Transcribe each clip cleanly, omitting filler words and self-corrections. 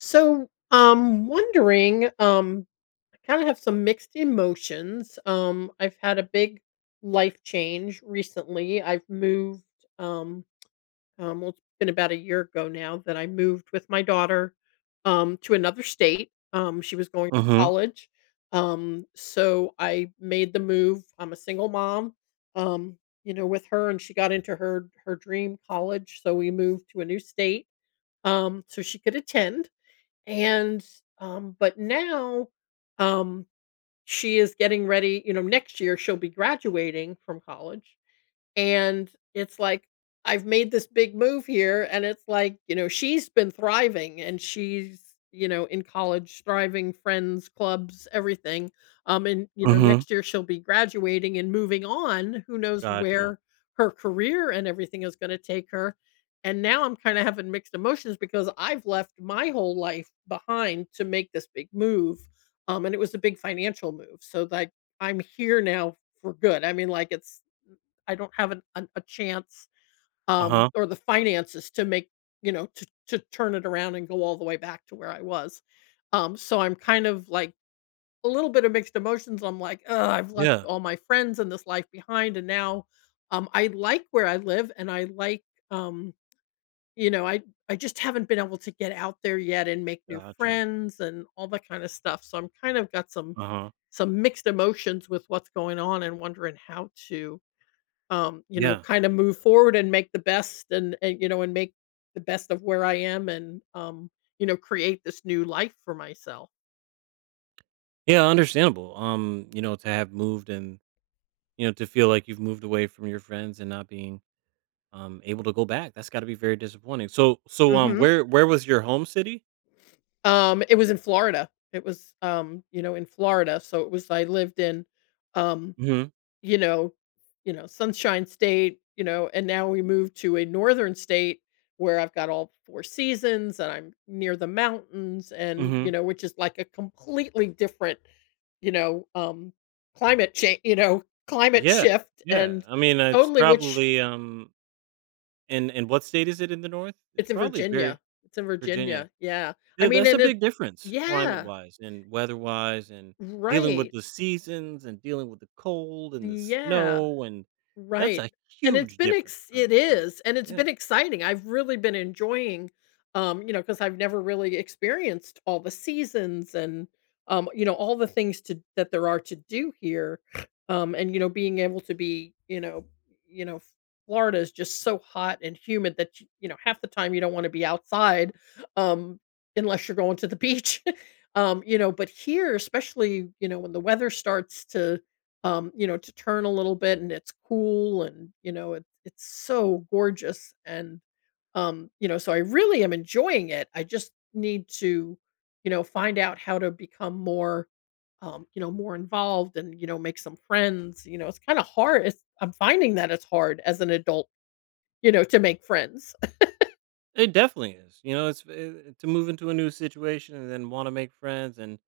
So I'm wondering. I kind of have some mixed emotions. I've had a big life change recently. I've moved. um, well, it's been about a year ago now that I moved with my daughter, to another state. She was going to Mhm, college. So I made the move. I'm a single mom, um, with her, and she got into her dream college. So we moved to a new state, so she could attend. and, but now, um, she is getting ready, you know, next year she'll be graduating from college. And it's like, I've made this big move here, and it's like, she's been thriving and she's, in college, thriving, friends, clubs, everything. And mhm, next year she'll be graduating and moving on. Who knows gotcha. where her career and everything is going to take her. And now I'm kind of having mixed emotions because I've left my whole life behind to make this big move. And it was a big financial move. So, like, I'm here now for good. I mean, like, it's I don't have an a chance, Uh-huh, or the finances to make, to turn it around and go all the way back to where I was. So I'm kind of like a little bit of mixed emotions. I'm like, "Ugh, I've left yeah, all my friends and this life behind, and now, I like where I live and I like, um, you know, I I just haven't been able to get out there yet and make new gotcha, friends and all that kind of stuff." So I'm kind of got some uh-huh, some mixed emotions with what's going on and wondering how to, yeah. kinda move forward and make the best and make the best of where I am, and, create this new life for myself. Yeah, understandable, to have moved and, to feel like you've moved away from your friends and not being, able to go back, that's gotta be very disappointing. So so, um, Mhm. where where was your home city? It was in Florida. It was, in Florida, so it was I lived in, um Mhm, you know, Sunshine State, you know, and now we move to a northern state where I've got all 4 seasons and I'm near the mountains and, you mhm, know, which is like a completely different, you know, um, climate change, you know, climate yeah, shift. yeah, And I mean, it's totally which probably, and what state is it in the North? It's It's in probably Virginia. very It's in Virginia. Virginia. Yeah. I Yeah, mean, that's a and it, big difference yeah, climate-wise and weather-wise and dealing with right. the seasons and dealing with the cold and the Yeah. snow, and that's Right, a and it's huge been difference ex it from Florida. is, and it's Yeah, been exciting. I've really been enjoying, because 'cause I've never really experienced all the seasons and, all the things to that there are to do here, and, being able to be, you know, Florida is just so hot and humid that half the time you don't wanna be outside, um, unless you're going to the beach, but here, especially, when the weather starts to, to turn a little bit, and it's cool, and, it's so gorgeous. And, so I really am enjoying it. I just need to, find out how to become more, more involved, and, make some friends. It's kind of hard. I'm finding that it's hard as an adult, to make friends. it definitely is. You know, to move into a new situation and then wanna make friends and,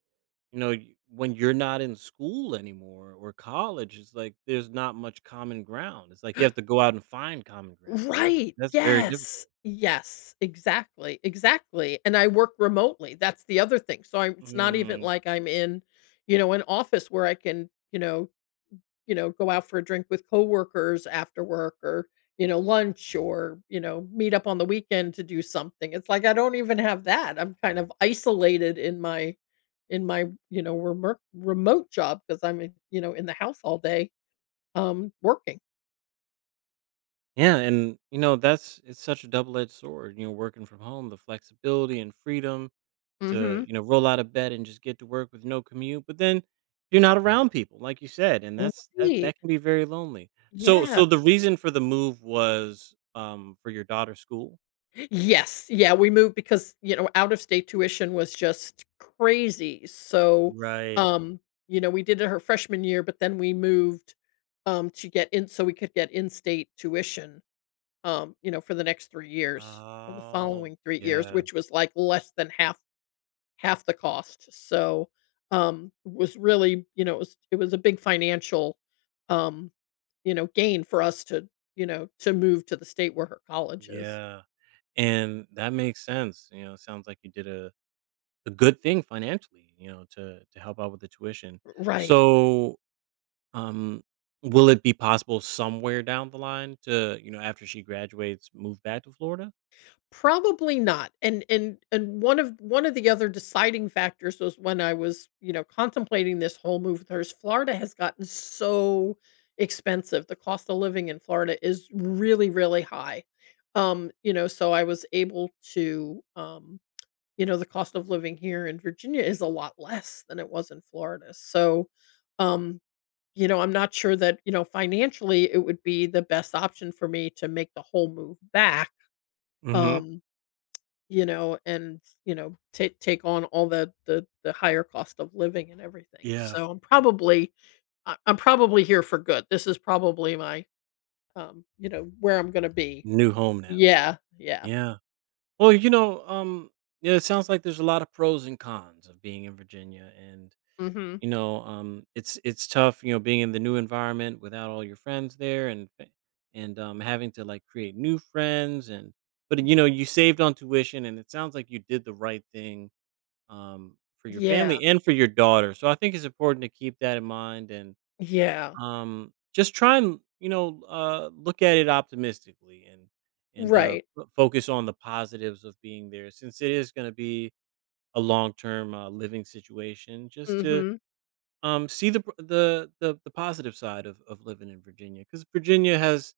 you know, y when you're not in school anymore or college, it's like there's not much common ground. It's like you have to go out and find common ground, and that's Right, that's very difficult. yes, yes, exactly, exactly, and I work remotely, that's the other thing, so I'm it's not even Mm. like I'm in, an office where I can, go out for a drink with coworkers after work, or, lunch, or, meet up on the weekend to do something. It's like I don't even have that. I'm kind of isolated in my, remote job because 'cause I'm in, in the house all day, working. Yeah, and you know that's it's such a double-edged sword. You know, working from home, the flexibility and freedom to Mhm. you know roll out of bed and just get to work with no commute. But then you're not around people, like you said, and that Right, that can be very lonely. So, yeah. so the reason for the move was for your daughter's school. Yes, yeah, we moved because, out of state tuition was just crazy. So, Right. um, we did it her freshman year, but then we moved, to get in so we could get in-state tuition, for the next 3 years, for the Oh, following 3 years, yeah. which was, like, less than half the cost. So, was really, it was a big financial, um, gain for us to, to move to the state where her college is. Yeah. And that makes sense. You know, it sounds like you did a good thing financially. You know, to help out with the tuition. Right. So, um, will it be possible somewhere down the line to, you know, after she graduates, move back to Florida? Probably not. And one of the other deciding factors was when I was, contemplating this whole move with hers, Florida has gotten so expensive. The cost of living in Florida is really, really high. So I was able to, the cost of living here in Virginia is a lot less than it was in Florida. So, um, I'm not sure that, financially it would be the best option for me to make the whole move back. Mhm. Um, and take on all the higher cost of living and everything. Yeah. So I'm probably here for good. This is probably where I'm gonna be. New home now. Yeah, yeah. Yeah. Well, you know, yeah, it sounds like there's a lot of pros and cons of being in Virginia, and Mhm. you know, um, it's tough, you know, being in the new environment without all your friends there, and having to like create new friends. And but you know, you saved on tuition and it sounds like you did the right thing, um, for your Yeah, family and for your daughter. So I think it's important to keep that in mind and yeah. Just try and, you know, look at it optimistically and and uh Right. f- focus on the positives of being there since it is going to be a long-term living situation. Just to Mhm. See the pr- the positive side of living in Virginia, cuz Virginia has,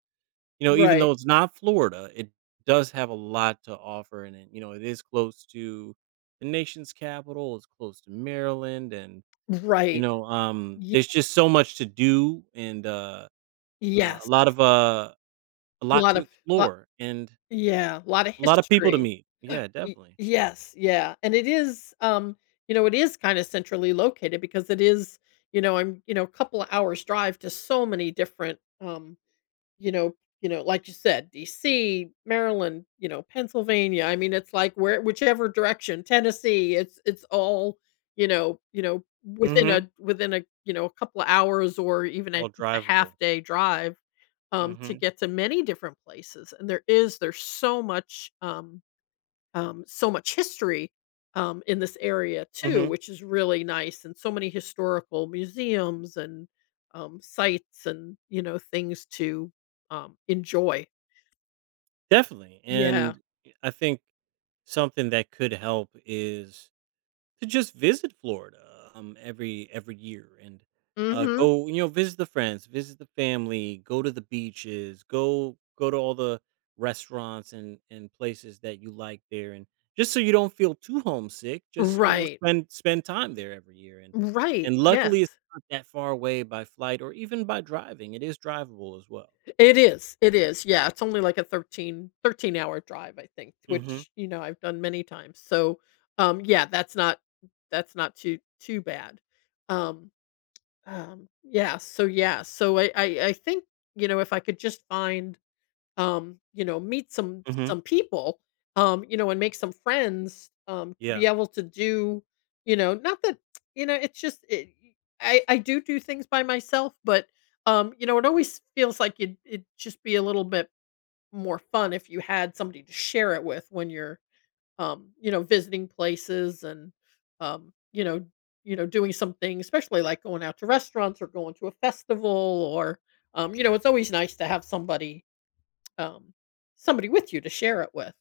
you know, even Right. though it's not Florida, it does have a lot to offer, and it you know, it is close to the nation's capital, it's close to Maryland, and, you Right. know, Ye there's just so much to do and, a Yes. lot of, a A lot Lot to of lot explore and Yeah, a lot of a lot of people to history. meet. Yeah, Y definitely. Yes, yeah, and it is, it is kinda centrally located because it is, I'm, a couple of hours drive to so many different, you know like you said, DC, Maryland, Pennsylvania. I mean, it's like where whichever direction, Tennessee, it's all, within Mhm. a within a, a couple of hours or even a All just a half drivable. day drive, to Mhm. get to many different places. And there's so much, so much history, in this area too, Mhm. which is really nice, and so many historical museums and, sites, and, you know, things to, enjoy. Definitely. Yeah. And I think something that could help is to just visit Florida, every year and Hmm. go you know visit the friends, visit the family, go to the beaches, go to all the restaurants and places that you like there, and just so you don't feel too homesick, just you know Right. spend time there every year, Right. and Yeah. luckily it's not that far away by flight or even by driving. It is drivable as well. It is. It is. Yeah. It's only like a thirteen hour drive, I think, Hmm. which, I've done many times. So, yeah, that's not too, too bad. Um, yeah, so yeah, so I think, if I could just find, meet some Hmm. some people, and make some friends, be Yeah. able to do, not that, it's just it, I do things by myself, but, it always feels like it'd just be a little bit more fun if you had somebody to share it with, when you're, visiting places, and, um, you know, doing something, especially like going out to restaurants or going to a festival or, it's always nice to have somebody, um somebody with you to share it with.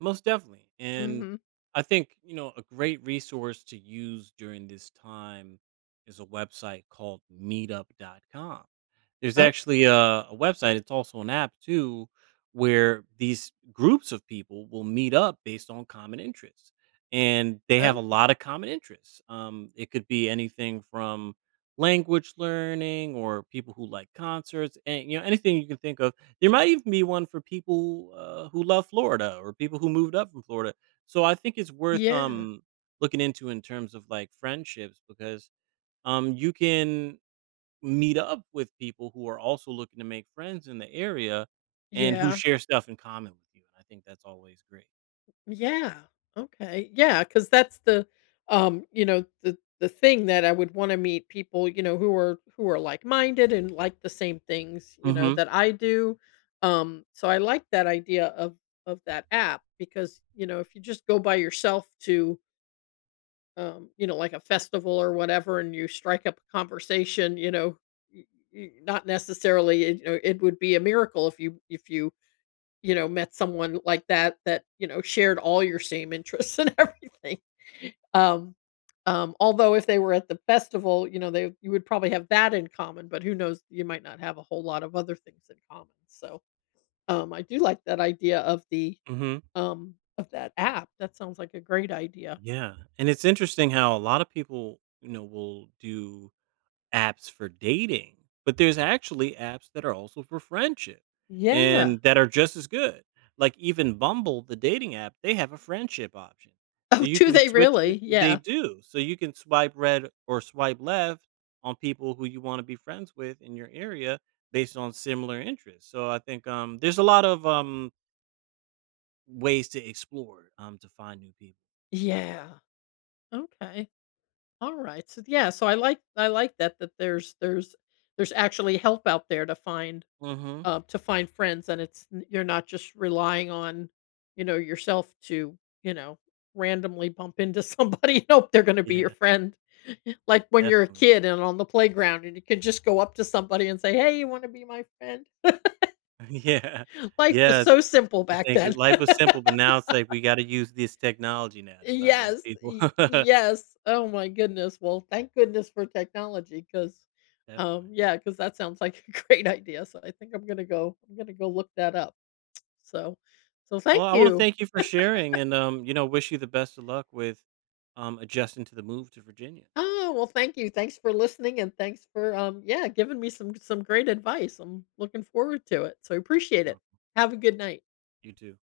Most definitely. And Mhm. I think, you know, a great resource to use during this time is a website called meetup.com. There's Okay. actually a website. It's also an app too, where these groups of people will meet up based on common interests, and they have a lot of common interests. It could be anything from language learning or people who like concerts, and you know anything you can think of. There might even be one for people who love Florida or people who moved up from Florida. So I think it's worth Yeah. Looking into in terms of like friendships, because you can meet up with people who are also looking to make friends in the area and who Yeah. share stuff in common with you. And I think that's always great. Yeah. Okay. Yeah, because that's the, the thing that I would wanna meet people, who are like-minded and like the same things, Mhm. that I do. So I like that idea of that app because, if you just go by yourself to, like a festival or whatever and you strike up a conversation, you know, y y not necessarily, it would be a miracle if you met someone like that, that, shared all your same interests and everything. Um, Although if they were at the festival, they you would probably have that in common, but who knows, you might not have a whole lot of other things in common. So, I do like that idea of the, Mhm. Of that app. That sounds like a great idea. Yeah. And it's interesting how a lot of people, you know, will do apps for dating, but there's actually apps that are also for friendship Yeah. and that are just as good. Like even Bumble, the dating app, they have a friendship option. So Oh, you do can they really? They Yeah. do. So you can swipe red or swipe left on people who you want to be friends with in your area based on similar interests. So I think there's a lot of ways to explore to find new people. Yeah. Okay. All right. So yeah, so I like that there's there's actually help out there to find, Mhm. To find friends, and it's n you're not just relying on, yourself to, you know, randomly bump into somebody and hope they're gonna be your Yeah, friend. Like when you're a definitely. kid and on the playground and you can just go up to somebody and say, "Hey, you wanna be my friend?" Yeah. Life was Yeah, so simple I back think then. life was simple, but now it's like we gotta use this technology now to find these Yes, people. y Definitely. yes. Oh my goodness. Well, thank goodness for technology, because, yeah, because that sounds like a great idea, so I think I'm gonna go look that up. So so thank Well, I wanna you. thank you for sharing and, you know, wish you the best of luck with, adjusting to the move to Virginia. Oh, well, thank you. Thanks for listening and thanks for, yeah, giving me some great advice. I'm looking forward to it. So, You're appreciate it. welcome. Have a good night. You too.